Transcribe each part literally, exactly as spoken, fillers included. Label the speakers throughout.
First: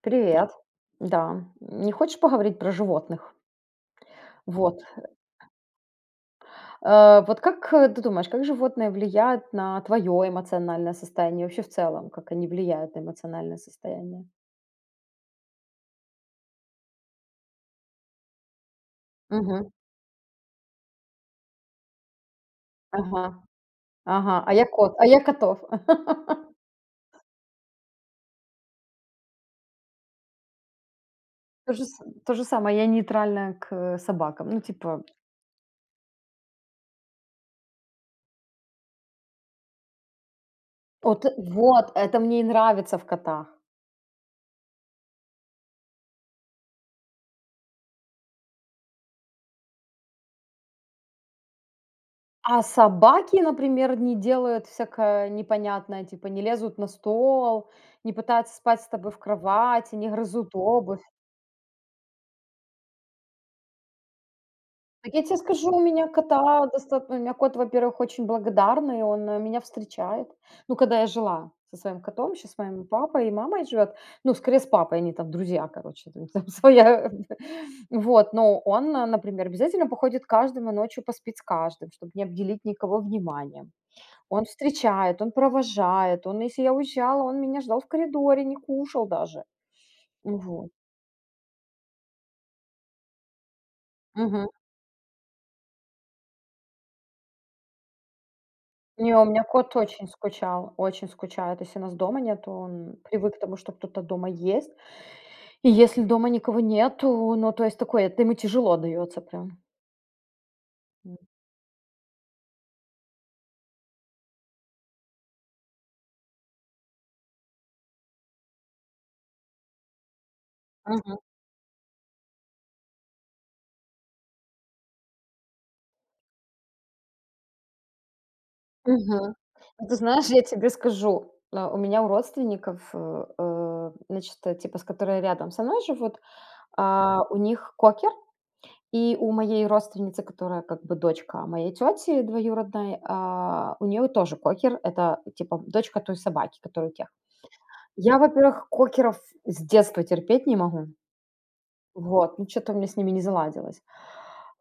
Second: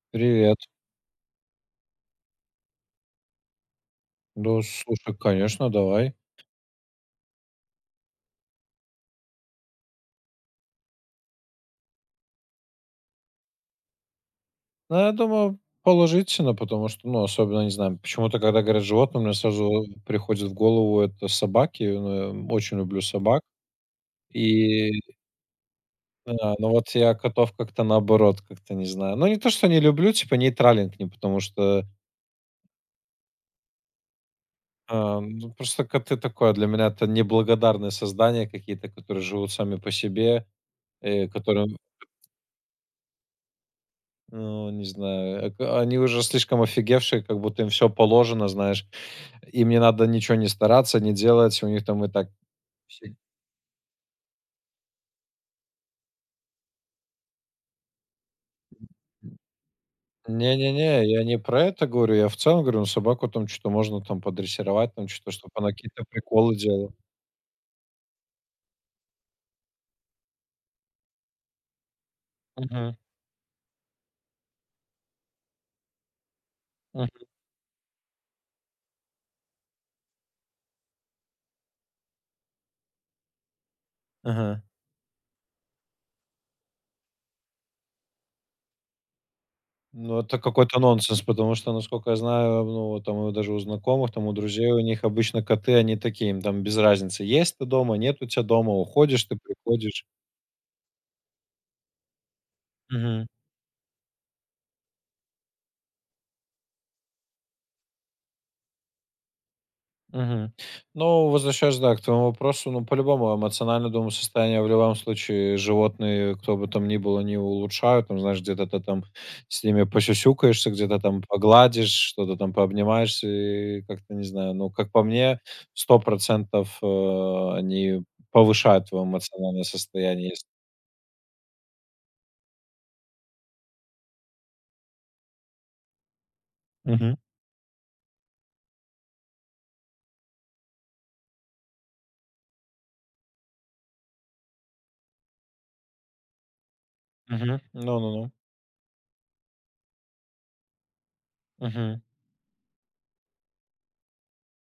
Speaker 1: Привет.
Speaker 2: Привет.
Speaker 1: Да. Не хочешь поговорить про животных?
Speaker 2: Да,
Speaker 1: Вот.
Speaker 2: слушай, конечно, давай.
Speaker 1: Э, Вот как э, ты думаешь, как животные влияют на твое эмоциональное состояние вообще в целом? Как они влияют на эмоциональное состояние?
Speaker 2: Ну, я думаю, положительно, потому что, ну, особенно, не знаю, почему-то, когда говорят животные, мне
Speaker 1: Мгм.
Speaker 2: сразу приходит в голову это собаки. Ну, я очень люблю
Speaker 1: Ага.
Speaker 2: собак.
Speaker 1: Ага. А я
Speaker 2: И,
Speaker 1: кот. А я котов.
Speaker 2: да, ну вот я котов как-то наоборот, как-то не знаю. Ну, не то, что не люблю, типа нейтрален к ним, потому
Speaker 1: То же,
Speaker 2: что
Speaker 1: с- то же самое. Я нейтральная к собакам. Ну, типа...
Speaker 2: а, ну, просто коты такое для меня это неблагодарные создания какие-то, которые живут сами по себе,
Speaker 1: Вот,
Speaker 2: э, которым.
Speaker 1: вот, это мне и нравится в котах.
Speaker 2: Ну, не знаю, эк они уже слишком офигевшие, как будто им все положено, знаешь. Им не надо ничего не стараться, не делать, у них там и так
Speaker 1: А
Speaker 2: всё.
Speaker 1: собаки, например, не делают всякое непонятное, типа не лезут на стол, не пытаются спать с тобой в кровати, не грызут обувь.
Speaker 2: Не-не-не, я не про это говорю, я в целом говорю, ну, собаку там что то можно там подрессировать, там
Speaker 1: Так я
Speaker 2: что то
Speaker 1: тебе
Speaker 2: чтобы она
Speaker 1: скажу, у
Speaker 2: какие-то
Speaker 1: меня
Speaker 2: приколы
Speaker 1: кота
Speaker 2: делала.
Speaker 1: достаточно, у меня кот, во-первых, очень благодарный, он э, меня встречает. Ну, когда я жила со своим котом, сейчас с моим
Speaker 2: Мгм,
Speaker 1: папой и мамой живет, ну, скорее с папой, они там друзья, короче, там, своя.
Speaker 2: мгм.
Speaker 1: Вот, но он, э, например, обязательно походит каждому ночью, поспит с каждым, чтобы не обделить никого вниманием. Он
Speaker 2: Ага.
Speaker 1: встречает, он провожает, он, если я уезжала, он меня ждал в коридоре, не кушал даже.
Speaker 2: Ну, это
Speaker 1: Вот.
Speaker 2: какой-то нонсенс, потому что, насколько я знаю, ну, вот там и даже у знакомых, там у
Speaker 1: Мгм.
Speaker 2: друзей, у них обычно коты, они такие, им там без разницы, есть ты дома, нет у тебя дома,
Speaker 1: Не, у
Speaker 2: уходишь ты,
Speaker 1: меня кот
Speaker 2: приходишь.
Speaker 1: очень скучал, очень скучает. Если нас дома нет, то он
Speaker 2: Мгм.
Speaker 1: привык к тому, что кто-то дома есть. И если дома никого нету, ну, то есть такое, это ему тяжело дается прям.
Speaker 2: Мгм.
Speaker 1: М.
Speaker 2: Ну, возвращаясь, да, к твоему вопросу, ну, по-любому, эмоционально, думаю, состояние в любом случае животные, кто бы там ни было не улучшают, там, знаешь, где-то ты там с ними посюсюкаешься, где-то
Speaker 1: Мгм.
Speaker 2: там погладишь, что-то там пообнимаешься, и как-то, не знаю, ну, как по мне, сто процентов э, они повышают твое
Speaker 1: Мгм.
Speaker 2: эмоциональное
Speaker 1: Ну, ты знаешь,
Speaker 2: состояние.
Speaker 1: я
Speaker 2: Если...
Speaker 1: тебе скажу, а, у меня у родственников, э, э, значит, э, типа, с которые рядом со мной живут,
Speaker 2: Мгм.
Speaker 1: а, у них кокер. И у моей родственницы, которая как бы дочка моей тети двоюродной, а, у нее тоже кокер. Это типа дочка той собаки, которая у тех.
Speaker 2: Мгм.
Speaker 1: Я,
Speaker 2: Ну-ну-ну.
Speaker 1: во-первых, кокеров с детства терпеть не могу.
Speaker 2: Мгм.
Speaker 1: Вот, ну что-то у меня с ними не заладилось.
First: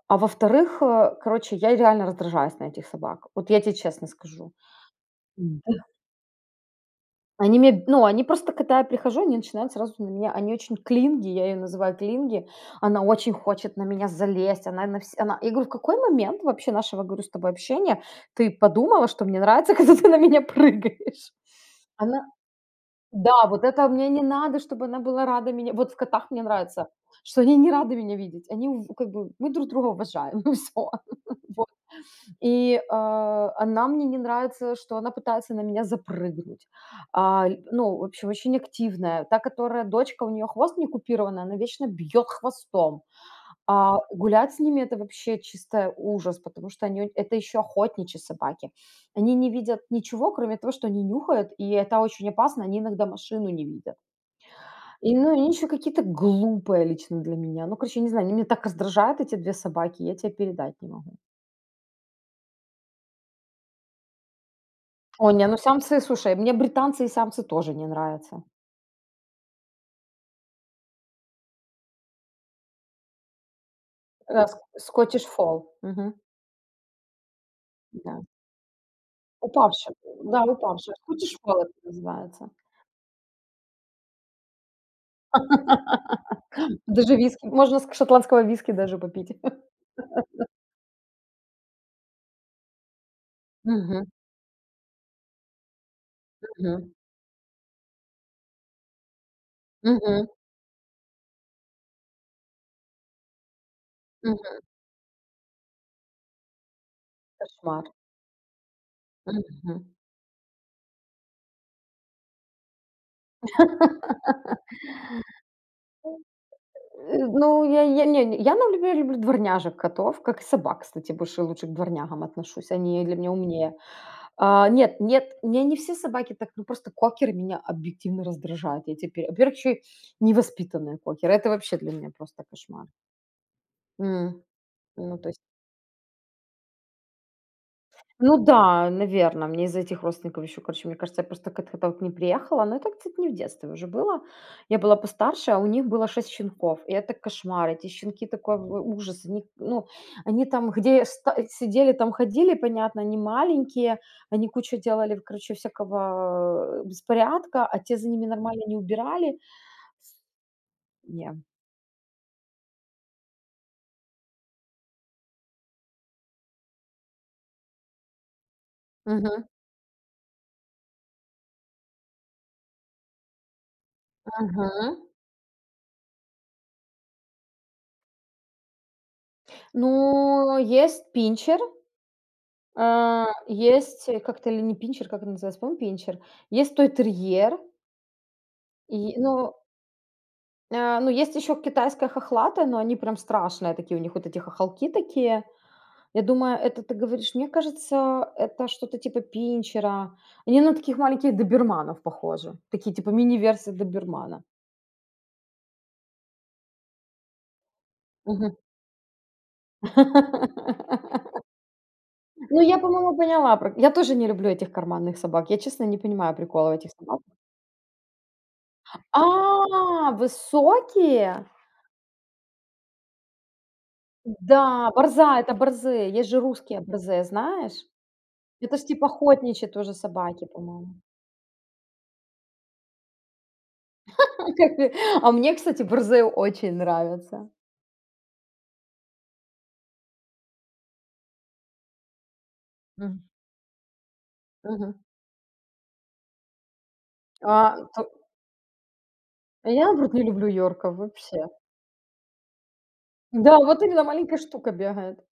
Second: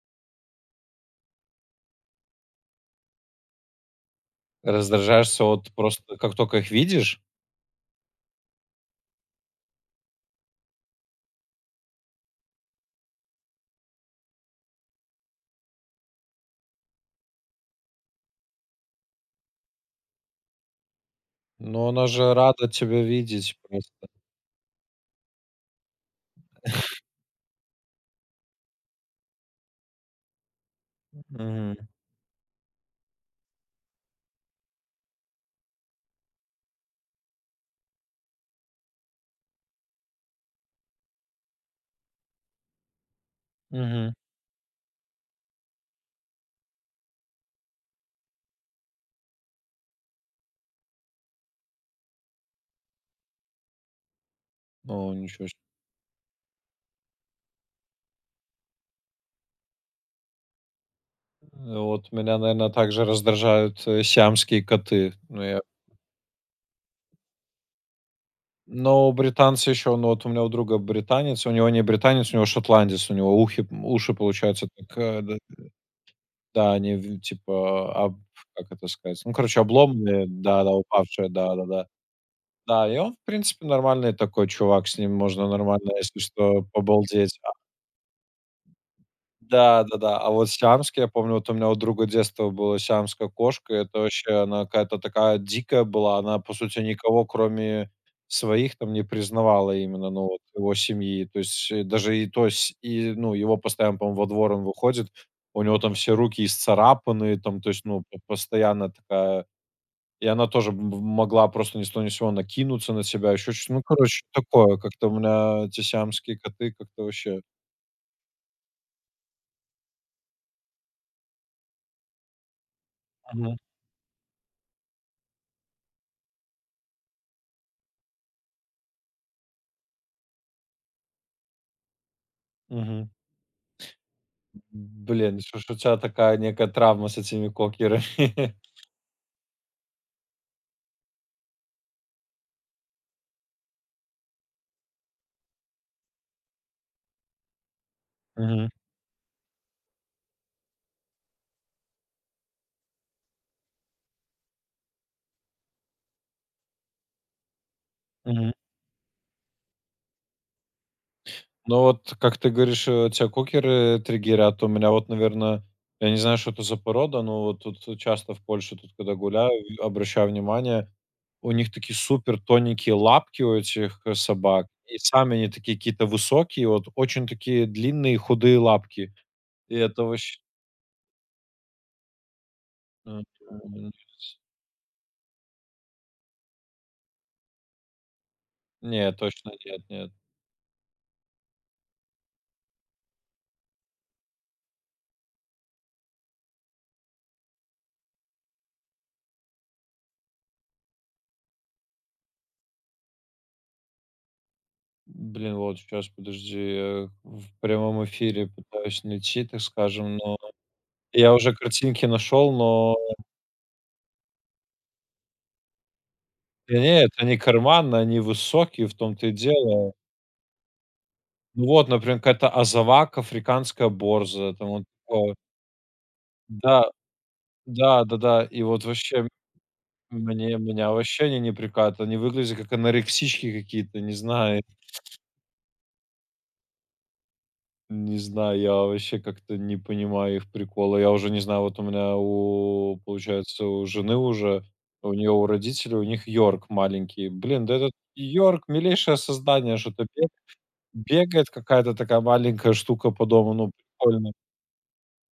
Speaker 1: А во-вторых, э, короче, я реально раздражаюсь на этих собак. Вот я тебе честно скажу.
Speaker 2: Раздражаешься от просто, как только их видишь,
Speaker 1: Они мне, ну, они просто, когда я прихожу, они начинают сразу на меня, они очень клинги, я ее называю клинги, она очень хочет на меня залезть, она на вс- она, я говорю, в какой момент вообще нашего, говорю, с тобой общения ты подумала, что мне нравится, когда ты на меня прыгаешь?
Speaker 2: но она
Speaker 1: Она,
Speaker 2: же рада тебя
Speaker 1: да,
Speaker 2: видеть
Speaker 1: вот это
Speaker 2: просто.
Speaker 1: мне не надо, чтобы она была рада меня, вот в котах мне нравится, что они не рады меня видеть, они у- как бы, мы друг друга уважаем, и все.
Speaker 2: Мгм.
Speaker 1: И, а, она мне не нравится, что она пытается на меня запрыгнуть. А, ль Ну, в общем, очень активная. Та, которая дочка, у нее хвост не купированный, она вечно бьет хвостом. А,
Speaker 2: Мгм.
Speaker 1: гулять с ними — это вообще чисто ужас, потому что они от это еще охотничьи собаки. Они не видят ничего, кроме того, что они нюхают, и это очень опасно, они иногда машину не видят.
Speaker 2: О,
Speaker 1: И, ну,
Speaker 2: ничего
Speaker 1: они
Speaker 2: себе.
Speaker 1: еще какие-то глупые лично для меня. Ну, короче, не знаю, они меня так раздражают, эти две собаки, я те передать не могу.
Speaker 2: Вот меня, наверное, также раздражают, э, сиамские коты.
Speaker 1: О,
Speaker 2: Ну,
Speaker 1: не, ну
Speaker 2: я
Speaker 1: самцы, слушай, мне британцы и самцы тоже не нравятся.
Speaker 2: но британцы еще, ну, вот у меня у друга британец, у него не британец, у него шотландец, у него ухи уши,
Speaker 1: Э, ск
Speaker 2: получаются так, э,
Speaker 1: Scottish
Speaker 2: д
Speaker 1: Fold. Мгм.
Speaker 2: да, они в типа, об
Speaker 1: Да.
Speaker 2: как это сказать, ну, короче,
Speaker 1: Упавший.
Speaker 2: обломные,
Speaker 1: Да,
Speaker 2: да-да,
Speaker 1: упавший.
Speaker 2: упавшие,
Speaker 1: Scottish Fold
Speaker 2: да-да-да. Да,
Speaker 1: это
Speaker 2: да.
Speaker 1: называется.
Speaker 2: Да, и он, в принципе, нормальный такой чувак, с ним можно нормально, если что,
Speaker 1: Даже
Speaker 2: побалдеть.
Speaker 1: виски. Можно с шотландского виски даже попить.
Speaker 2: Да, да-да. А вот сиамские, я помню, вот у меня у друга детства была сиамская кошка. и Это
Speaker 1: Мгм,
Speaker 2: вообще она какая-то такая дикая была. Она, по сути,
Speaker 1: мгм,
Speaker 2: никого, кроме своих, там не признавала именно, ну,
Speaker 1: мгм,
Speaker 2: вот его семьи. То есть, э, даже и то с и, ну, его постоянно, по-моему, во двор
Speaker 1: мгм.
Speaker 2: он выходит, у него там все руки исцарапанные, там, то
Speaker 1: Кошмар.
Speaker 2: есть, ну, п постоянно такая.
Speaker 1: Мгм.
Speaker 2: И она тоже м могла просто ни с того ни с сего накинуться на себя еще чт ну, короче, такое. Как-то у меня эти сиамские коты как-то
Speaker 1: Э,
Speaker 2: вообще.
Speaker 1: ну, я я не не, я, например, люблю дворняжек котов, как и собак, кстати, больше лучше к дворнягам отношусь, они для меня
Speaker 2: Мгм.
Speaker 1: умнее. А, нет, нет, мне не все собаки так, ну просто кокеры меня объективно раздражают. Я теперь, во-первых, еще и невоспитанные кокеры. Это вообще для меня просто кошмар.
Speaker 2: Мгм.
Speaker 1: М, Ну, то
Speaker 2: Блин,
Speaker 1: есть
Speaker 2: что ж у тебя такая некая травма с этими
Speaker 1: Ну
Speaker 2: кокерами?
Speaker 1: да, наверное, мне из-за этих родственников еще, короче, мне кажется, я просто как-то вот не приехала, но это, кстати, не в детстве уже было. Я была постарше, а у них было шесть щенков, и это кошмар, эти щенки такой
Speaker 2: Мгм,
Speaker 1: в ужас, они, ну, они там где ста сидели, там ходили, понятно, они маленькие, они кучу делали, короче, всякого, э, беспорядка, а те за ними
Speaker 2: мгм.
Speaker 1: нормально не убирали. Не.
Speaker 2: Ну вот, как ты говоришь, э, тебя кокеры триггерят. У меня вот, наверное, я не знаю, что это за порода, но вот тут часто в Польше, тут когда
Speaker 1: Мгм,
Speaker 2: гуляю, в- обращаю внимание, у них такие супер тоненькие лапки у этих э, собак. И
Speaker 1: мгм.
Speaker 2: сами они такие какие-то высокие, вот очень такие длинные худые лапки. И это вообще...
Speaker 1: Ну, есть пинчер.
Speaker 2: М,
Speaker 1: А,
Speaker 2: м,
Speaker 1: есть, э, как-то ли не пинчер, как это называется, по-моему, пинчер. Есть той-терьер,
Speaker 2: не,
Speaker 1: и,
Speaker 2: точно
Speaker 1: ну,
Speaker 2: нет, нет.
Speaker 1: а, ну, есть еще китайская хохлатая, но они прям страшные такие, у них вот эти хохолки такие. Я думаю, это ты говоришь, мне кажется, это что-то типа пинчера. Они на таких маленьких доберманов похожи, такие типа мини-версии добермана.
Speaker 2: Блин, вот сейчас подожди, я в прямом эфире
Speaker 1: Мгм.
Speaker 2: пытаюсь найти, так скажем, но я уже картинки нашел,
Speaker 1: Ну, я,
Speaker 2: но
Speaker 1: по-моему, поняла. Про Я тоже не люблю этих карманных собак. Я, честно, не понимаю прикола в
Speaker 2: да
Speaker 1: этих
Speaker 2: нет,
Speaker 1: собаках.
Speaker 2: они карманные, они высокие, в том-то и дело.
Speaker 1: А, высокие?
Speaker 2: Ну вот, например, какая-то азавак, африканская борза. Там вот
Speaker 1: Да,
Speaker 2: такое.
Speaker 1: борза- это борзые. Есть же русские
Speaker 2: Да,
Speaker 1: борзые, знаешь?
Speaker 2: да-да-да, и
Speaker 1: Это ж
Speaker 2: вот
Speaker 1: типа
Speaker 2: вообще
Speaker 1: охотничьи тоже собаки,
Speaker 2: мне меня
Speaker 1: по-моему.
Speaker 2: вообще они не прикатывают, они выглядят как анорексички какие-то, не знаю.
Speaker 1: Как ты А мне, кстати, борзые очень нравятся.
Speaker 2: Не знаю, я вообще как-то не понимаю их прикола. Я уже не знаю, вот у меня у,
Speaker 1: Мгм.
Speaker 2: получается, у жены уже,
Speaker 1: Мгм.
Speaker 2: у нее, у родителей, у них Йорк маленький. Блин, да
Speaker 1: А,
Speaker 2: этот
Speaker 1: то
Speaker 2: Йорк милейшее создание,
Speaker 1: Я,
Speaker 2: что-то
Speaker 1: наоборот, не
Speaker 2: бе-
Speaker 1: люблю йорков
Speaker 2: бегает
Speaker 1: вообще.
Speaker 2: какая-то такая маленькая штука по дому,
Speaker 1: Да,
Speaker 2: ну
Speaker 1: вот именно
Speaker 2: прикольно.
Speaker 1: маленькая штука бегает.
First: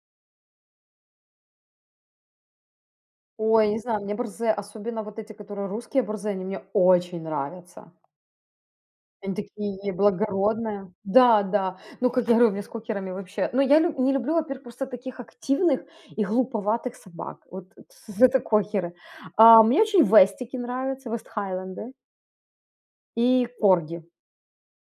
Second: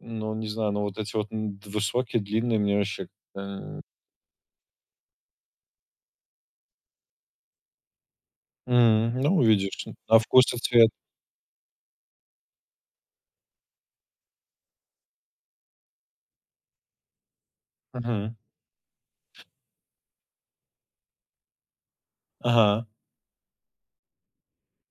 Speaker 2: Ну, не знаю, ну вот эти вот м, д- высокие, длинные мне вообще...
Speaker 1: Ой, не
Speaker 2: как-то,
Speaker 1: знаю, мне борзые, особенно вот эти, которые русские борзые, они мне очень нравятся.
Speaker 2: м,
Speaker 1: Они
Speaker 2: ну, увидишь,
Speaker 1: такие
Speaker 2: на вкус и цвет.
Speaker 1: благородные. Да, да. Ну, как я говорю, мне с кокерами вообще. Но я люб- не люблю, во-первых, просто таких активных и глуповатых собак. Вот
Speaker 2: Мгм.
Speaker 1: это кокеры. А, мне очень вестики нравятся, вестхайленды
Speaker 2: Ага.
Speaker 1: и корги.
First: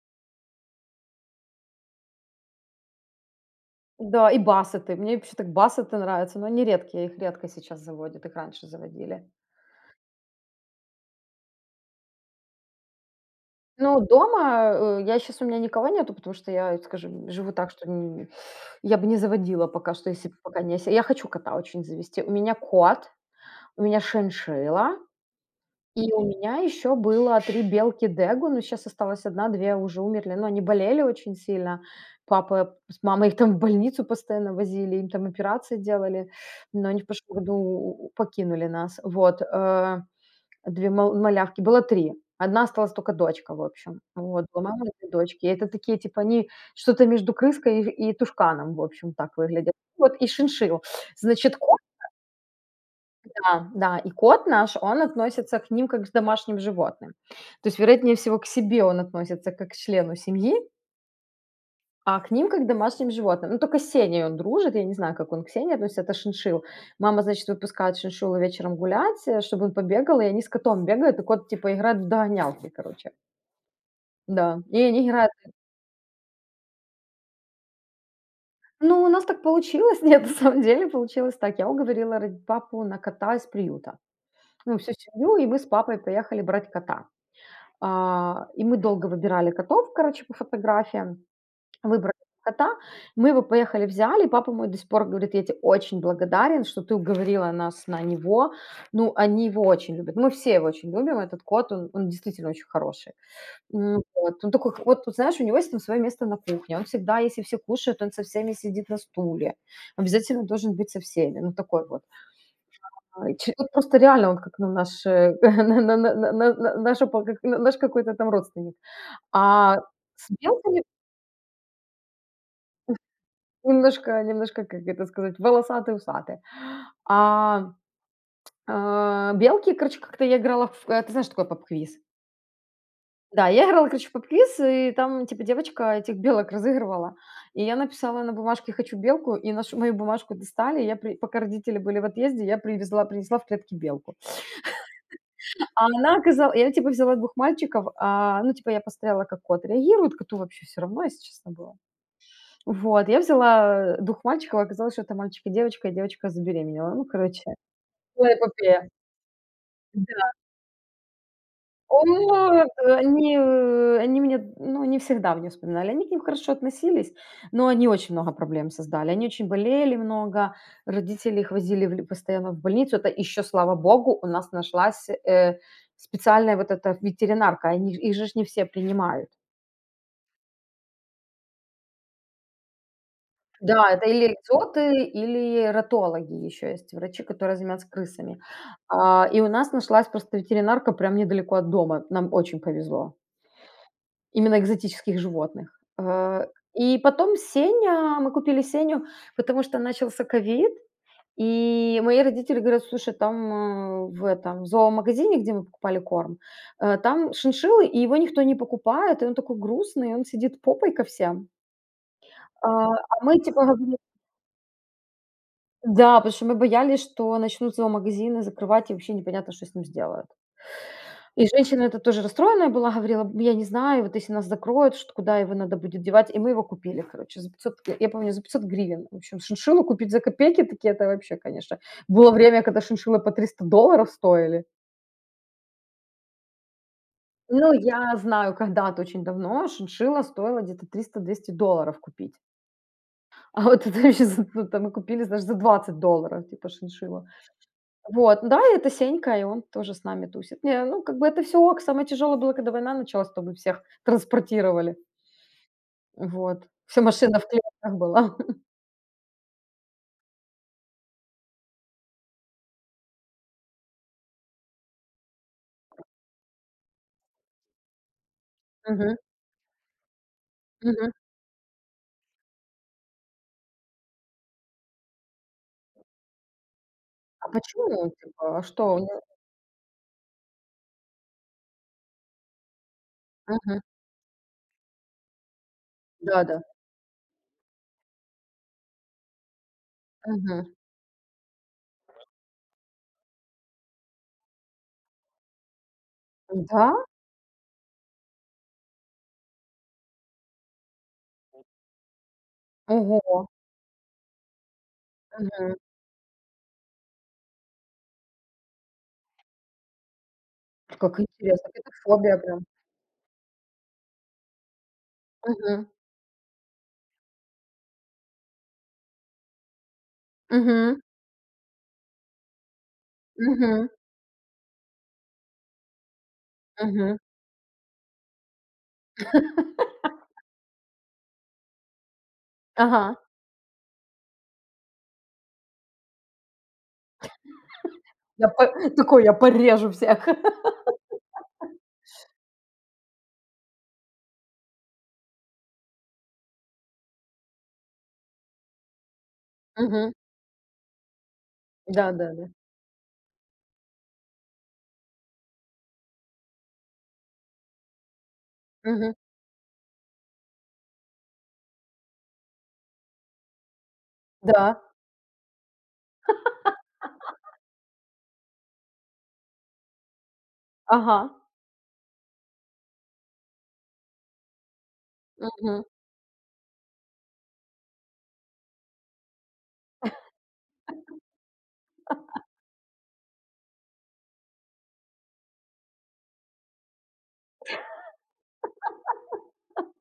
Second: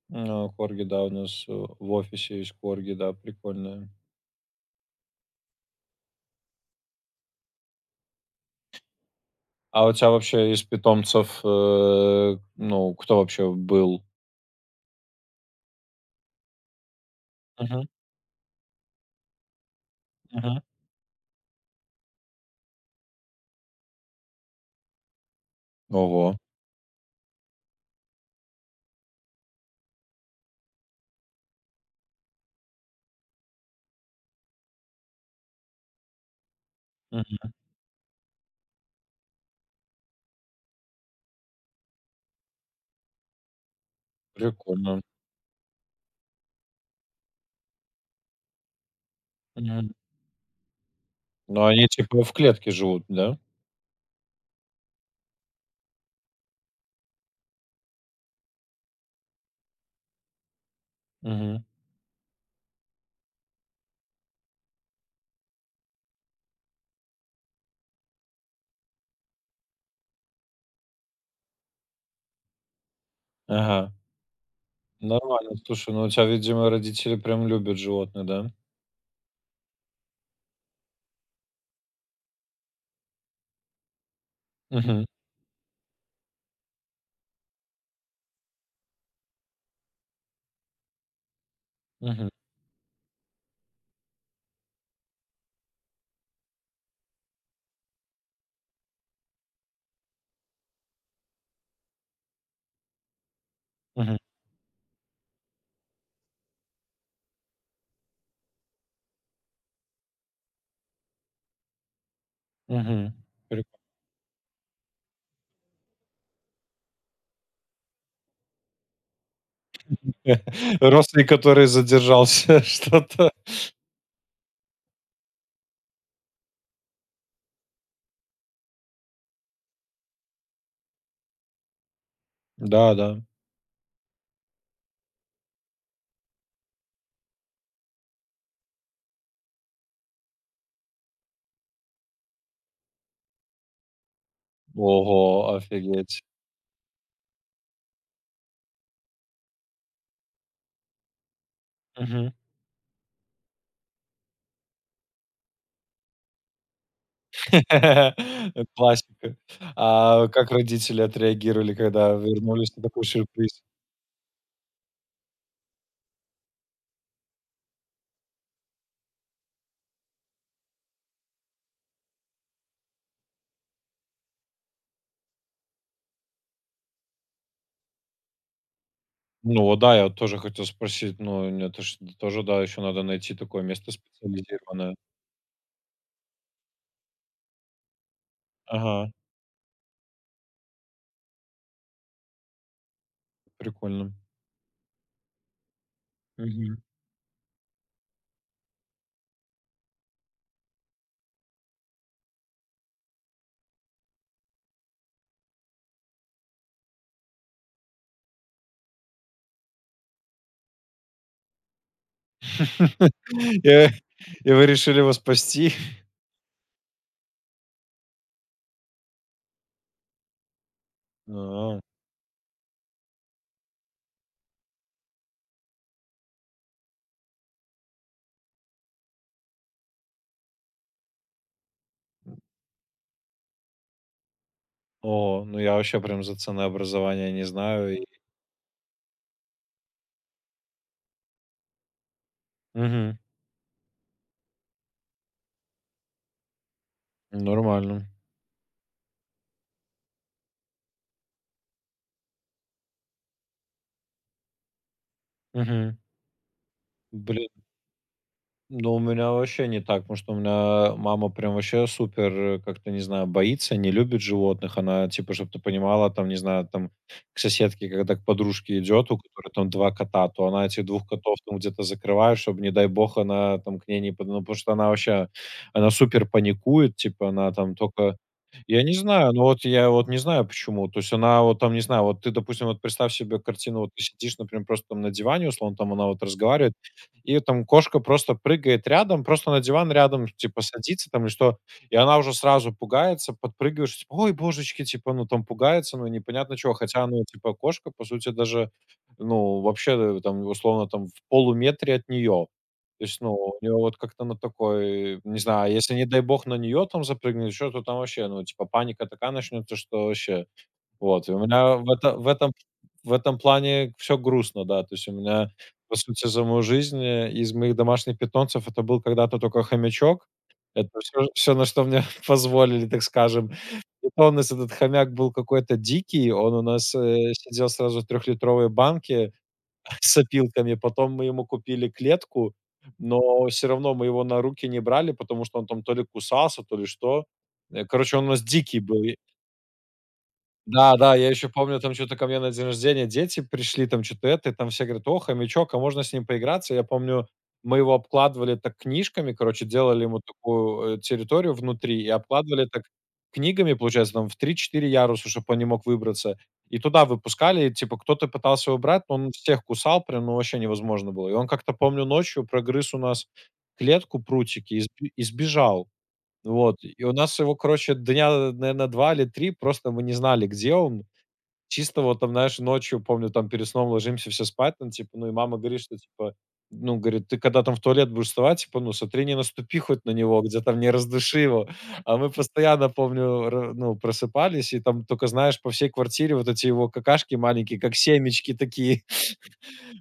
Speaker 2: Ну, корги, да, у нас э, в офисе есть корги, да, прикольные.
Speaker 1: Да, и бассеты. Мне вообще так бассеты нравятся, но они редкие, их редко сейчас заводят, их раньше заводили.
Speaker 2: А у тебя вообще из питомцев, э, ну, кто вообще
Speaker 1: Ну,
Speaker 2: был?
Speaker 1: дома э, я сейчас у меня никого нету, потому что я, скажем, живу так, что
Speaker 2: Мгм,
Speaker 1: н- я бы не заводила пока что, если б
Speaker 2: мгм.
Speaker 1: пока не... ось- Я хочу кота очень завести. У меня кот, У меня шиншилла, и у
Speaker 2: Ого,
Speaker 1: меня еще было три белки дегу, но сейчас осталась одна, две уже умерли, но они болели очень сильно. Папа с мамой их там в больницу постоянно возили, им там операции делали, но они в прошлом году
Speaker 2: мгм,
Speaker 1: у покинули нас. Вот, э, две мал малявки, было три, одна осталась только дочка, в общем. Вот, была мама и
Speaker 2: прикольно.
Speaker 1: две дочки. И это такие, типа, они что-то между крыской и и тушканом, в общем, так выглядят.
Speaker 2: Мгм.
Speaker 1: Вот, и шиншилл. Значит,
Speaker 2: Ну, они типа в клетке живут, да?
Speaker 1: да, да, и кот наш, он относится к ним как к домашним животным. То есть, вероятнее всего, к себе он относится как к члену семьи,
Speaker 2: Мгм.
Speaker 1: а к ним как к домашним животным. Ну, только с Сеней он дружит, я не знаю, как он к Сене относится, это шиншилл. Мама, значит, выпускает шиншиллу вечером гулять, э, чтобы он побегал, и они с котом бегают, и кот, типа, играет в догонялки, короче.
Speaker 2: Ага.
Speaker 1: Да, и они играют.
Speaker 2: Нормально. Слушай, ну у тебя, видимо, родители прям любят животных, да?
Speaker 1: Ну, у нас так получилось, нет, на самом деле получилось так. Я уговорила род- папу на кота из приюта. Ну, всю
Speaker 2: Мгм,
Speaker 1: семью, и мы с папой поехали брать кота. А, и мы долго выбирали котов, короче, по фотографиям, выбрали
Speaker 2: мгм,
Speaker 1: кота. Мы его поехали взяли, и папа мой до сих пор говорит: "Я тебе очень благодарен, что ты уговорила нас на него". Ну, они его очень любят. Мы все его очень любим. Этот кот, он он действительно очень хороший. М,
Speaker 2: мгм,
Speaker 1: вот. Он такой, вот, вот знаешь, у него есть там свое место на кухне. Он всегда, если все кушают, он со всеми сидит на стуле. Обязательно должен быть со всеми. Ну, такой вот.
Speaker 2: мгм.
Speaker 1: А, и че
Speaker 2: Прикольно.
Speaker 1: вот просто реально он как, ну, наш, э, на на на на на наша по как наш какой-то там родственник. А с белками
Speaker 2: Родственник, который задержался, что-то.
Speaker 1: немножко немножко, как это сказать, волосатые-усатые. А, а, Белки, короче, как-то я играла в э, ты знаешь, что такое поп-квиз?
Speaker 2: Да, да.
Speaker 1: Да, я играла, короче, в поп-квиз, и там, типа, девочка этих белок разыгрывала. И я написала на бумажке "хочу белку", и нашу мою бумажку достали. Я при пока родители были в отъезде, я привезла принесла в клетке белку.
Speaker 2: Ого,
Speaker 1: А
Speaker 2: офигеть.
Speaker 1: она оказа я, типа, взяла двух мальчиков, а, ну, типа, я посмотрела, как кот реагирует. Коту вообще все равно, если честно, было.
Speaker 2: Мгм.
Speaker 1: Вот, я взяла двух мальчиков, оказалось, что это мальчик и девочка, и девочка забеременела. Ну, короче, целая эпопея.
Speaker 2: Классика. А
Speaker 1: Да.
Speaker 2: как родители отреагировали, когда
Speaker 1: Вот,
Speaker 2: вернулись на такой
Speaker 1: они,
Speaker 2: сюрприз?
Speaker 1: э, они меня, ну, не всегда мне вспоминали. Они к ним хорошо относились, но они очень много проблем создали. Они очень болели много, родители их возили в ль постоянно в больницу. Это еще, слава богу, у нас нашлась, э, специальная вот эта ветеринарка. Они их же ж не все принимают.
Speaker 2: Ну вот да, я вот тоже хотел спросить. Ну, н это ж тоже, да, еще надо найти такое
Speaker 1: Да,
Speaker 2: место
Speaker 1: это или
Speaker 2: специализированное.
Speaker 1: экзоты, или ратологи еще есть, врачи, которые занимаются крысами.
Speaker 2: Ага,
Speaker 1: А, и у нас нашлась просто ветеринарка прям недалеко от дома. Нам очень повезло.
Speaker 2: прикольно.
Speaker 1: Именно экзотических животных. Э,
Speaker 2: Мгм.
Speaker 1: и потом Сеня, мы купили Сеню, потому что начался ковид, и мои родители говорят, слушай, там э, в этом зоомагазине, где мы покупали корм, э, там шиншиллы, и его никто не покупает, и он такой грустный, он сидит попой ко всем. А, а мы типа
Speaker 2: И
Speaker 1: говорим,
Speaker 2: и вы решили его спасти?
Speaker 1: да, потому что мы боялись, что начнут зоомагазины закрывать, и вообще непонятно, что с ним сделают. И
Speaker 2: А,
Speaker 1: женщина это тоже расстроенная была, говорила: "Б Я не знаю, вот если нас закроют, что куда его надо будет девать". И мы его купили, короче, за пятьсот, я я помню, за пятьсот гривен. В общем, шиншиллу купить за копейки такие — это вообще, конечно. Было время, когда шиншиллы по триста долларов стоили.
Speaker 2: о, ну я вообще прям за цены образования не
Speaker 1: Ну,
Speaker 2: знаю и.
Speaker 1: я знаю, когда-то очень давно шиншилла стоила где-то триста двести долларов купить.
Speaker 2: Мгм.
Speaker 1: А вот это вообще за ну, там мы купили, знаешь, за двадцать долларов, типа, шиншилла.
Speaker 2: Нормально.
Speaker 1: Вот, да, и это Сенька, и он тоже с нами тусит. Не, ну, как бы это все, ок. Самое тяжелое было, когда война началась, чтобы всех транспортировали.
Speaker 2: Мгм.
Speaker 1: Вот. Вся машина в
Speaker 2: Блин.
Speaker 1: клетках была.
Speaker 2: Ну, у меня вообще не так, потому что у меня мама прям вообще супер, э, как-то, не знаю, боится, не любит животных. Она, типа, чтобы ты понимала, там, не знаю, там, к соседке, когда к подружке идет,
Speaker 1: Мгм,
Speaker 2: у которой там два кота, то она этих двух
Speaker 1: мгм.
Speaker 2: котов там где-то закрывает, чтобы, не дай бог, она там к ней не... под- Ну, потому что она вообще, она супер паникует, типа,
Speaker 1: А
Speaker 2: она там
Speaker 1: почему,
Speaker 2: только...
Speaker 1: типа, а
Speaker 2: Я
Speaker 1: что
Speaker 2: не
Speaker 1: у него?
Speaker 2: знаю, ну вот я вот не знаю почему. То есть она вот там, не знаю, вот ты, допустим, вот представь себе
Speaker 1: Мгм.
Speaker 2: картину, вот ты сидишь, например, просто там на диване, условно, там она вот
Speaker 1: Да-да.
Speaker 2: разговаривает, и там кошка просто прыгает рядом, просто на диван рядом,
Speaker 1: Мгм.
Speaker 2: типа, садится там или что, и она уже сразу пугается, подпрыгиваешь, типа: "Ой, божечки!" Типа, ну, там пугается, ну, непонятно чего.
Speaker 1: Да?
Speaker 2: Хотя, ну, типа, кошка, по сути, даже, ну, вообще, э, там, условно, там, в полуметре от нее. То есть, ну,
Speaker 1: Ого!
Speaker 2: у нее вот как-то на такой, не знаю,
Speaker 1: Мгм.
Speaker 2: если, не дай бог, на нее там запрыгнет, что то там вообще, ну, типа, паника такая начнется, что вообще.
Speaker 1: Как
Speaker 2: Вот, и у
Speaker 1: интересно.
Speaker 2: меня в
Speaker 1: Это
Speaker 2: это в
Speaker 1: фобия
Speaker 2: этом
Speaker 1: прям.
Speaker 2: в этом плане все грустно, да. То есть у меня,
Speaker 1: Мгм.
Speaker 2: по сути, за мою жизнь, э, из моих домашних питомцев это был когда-то только хомячок. Это
Speaker 1: Мгм.
Speaker 2: все, на что мне позволили, так скажем.
Speaker 1: Мгм.
Speaker 2: И то у нас этот хомяк был какой-то дикий, он у нас,
Speaker 1: Мгм.
Speaker 2: э, сидел сразу в трехлитровой банке с опилками. Потом мы ему купили клетку,
Speaker 1: Ага.
Speaker 2: но все равно мы его на руки не брали, потому что он там то ли кусался, то ли что. Э, короче, он у нас
Speaker 1: Я по
Speaker 2: дикий был.
Speaker 1: такой: "Я порежу всех".
Speaker 2: Да, да, я еще помню, там что то ко мне на день рождения дети пришли, там что то это, и там все говорят: "О, хомячок, а можно с ним поиграться?" Я помню, мы его обкладывали так книжками, короче, делали
Speaker 1: Мгм.
Speaker 2: ему такую, э, территорию внутри и
Speaker 1: Да-да-да.
Speaker 2: обкладывали так книгами, получается, там в три-четыре яруса, чтобы он не мог выбраться. И туда выпускали, и типа кто-то пытался его брать,
Speaker 1: Мгм.
Speaker 2: но он всех кусал прям, ну, вообще невозможно было. И он как-то, помню, ночью прогрыз у нас клетку, прутики и
Speaker 1: Да.
Speaker 2: сби и сбежал. Вот, и у нас его, короче, дня, наверно, два или три просто мы не знали, где он.
Speaker 1: Ага.
Speaker 2: Чисто вот там, знаешь, ночью, помню, там перед сном ложимся все спать, там, типа, ну, и мама говорит,
Speaker 1: Мгм.
Speaker 2: что, типа, ну, говорит: "Ты когда там в туалет будешь вставать, типа, ну, смотри, не наступи хоть на него, где там не раздуши его". А мы постоянно, помню, ра ну, просыпались, и там только, знаешь, по всей квартире вот эти его какашки маленькие, как семечки такие.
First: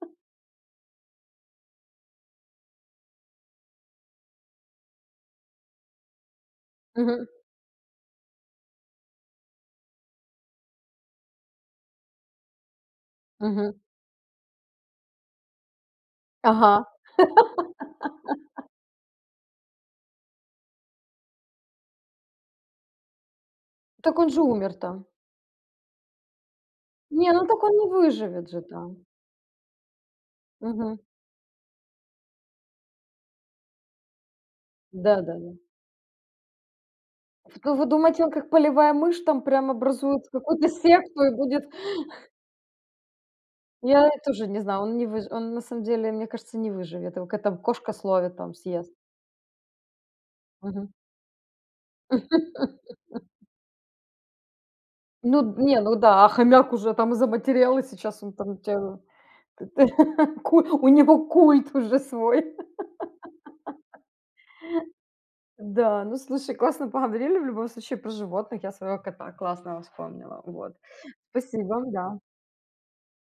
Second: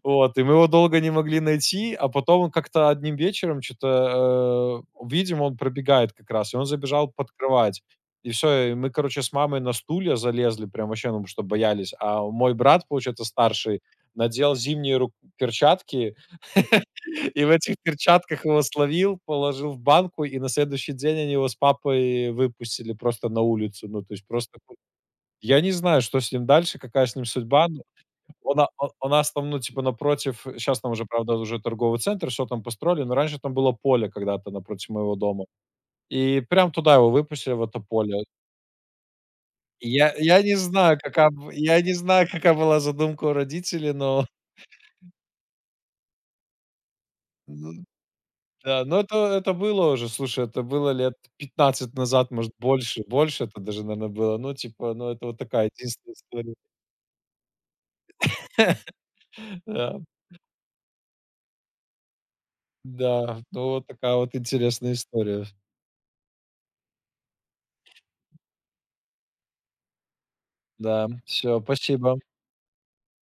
Speaker 2: Вот, и мы его долго не могли найти, а потом он как-то одним вечером что то э, видим, он пробегает как раз, и он забежал
Speaker 1: Мгм.
Speaker 2: под кровать. И все. И мы, короче, с мамой на стулья залезли, прям вообще, ну, что боялись. А мой брат, получается,
Speaker 1: Мгм.
Speaker 2: старший, надел зимние рук перчатки
Speaker 1: Ага.
Speaker 2: и в этих перчатках его словил, положил в банку, и на следующий день они его с папой выпустили просто на улицу. Ну, то
Speaker 1: Так
Speaker 2: есть
Speaker 1: он же
Speaker 2: просто, ку-
Speaker 1: умер-то.
Speaker 2: я не знаю, что с ним дальше, какая с ним
Speaker 1: Не, ну так
Speaker 2: судьба.
Speaker 1: он не выживет же
Speaker 2: Вона у
Speaker 1: там.
Speaker 2: у нас там, ну, типа, напротив, сейчас там
Speaker 1: Мгм.
Speaker 2: уже, правда, уже торговый центр, все там построили, но раньше там было поле когда-то напротив моего дома.
Speaker 1: Да-да-да.
Speaker 2: И прям туда его выпустили, в
Speaker 1: Вы
Speaker 2: это
Speaker 1: вы
Speaker 2: поле.
Speaker 1: думаете, он как полевая мышь там прям
Speaker 2: И я
Speaker 1: образует
Speaker 2: я не
Speaker 1: какую-то
Speaker 2: знаю,
Speaker 1: секту
Speaker 2: какая,
Speaker 1: и
Speaker 2: б
Speaker 1: будет.
Speaker 2: я не знаю, какая была задумка у родителей,
Speaker 1: Я
Speaker 2: но,
Speaker 1: тоже не знаю, он не выж он на самом деле, мне кажется, не выживет. Его какая-то
Speaker 2: ну
Speaker 1: кошка словит там,
Speaker 2: да,
Speaker 1: съест.
Speaker 2: но это это было уже, слушай, это
Speaker 1: Мгм.
Speaker 2: было лет пятнадцать назад, может, больше. Больше это даже, наверное, было. Ну, типа, ну, это вот
Speaker 1: Ну
Speaker 2: такая
Speaker 1: не, ну
Speaker 2: единственная
Speaker 1: да, а
Speaker 2: история.
Speaker 1: хомяк уже там и заматерел, и сейчас он там тя т
Speaker 2: Да,
Speaker 1: ку у него культ уже свой.
Speaker 2: да, ну, вот такая вот интересная история.
Speaker 1: Да, ну слушай, классно поговорили в любом случае про животных. Я своего кота классного вспомнила. Вот.
Speaker 2: Да, все,
Speaker 1: Спасибо, да.
Speaker 2: спасибо.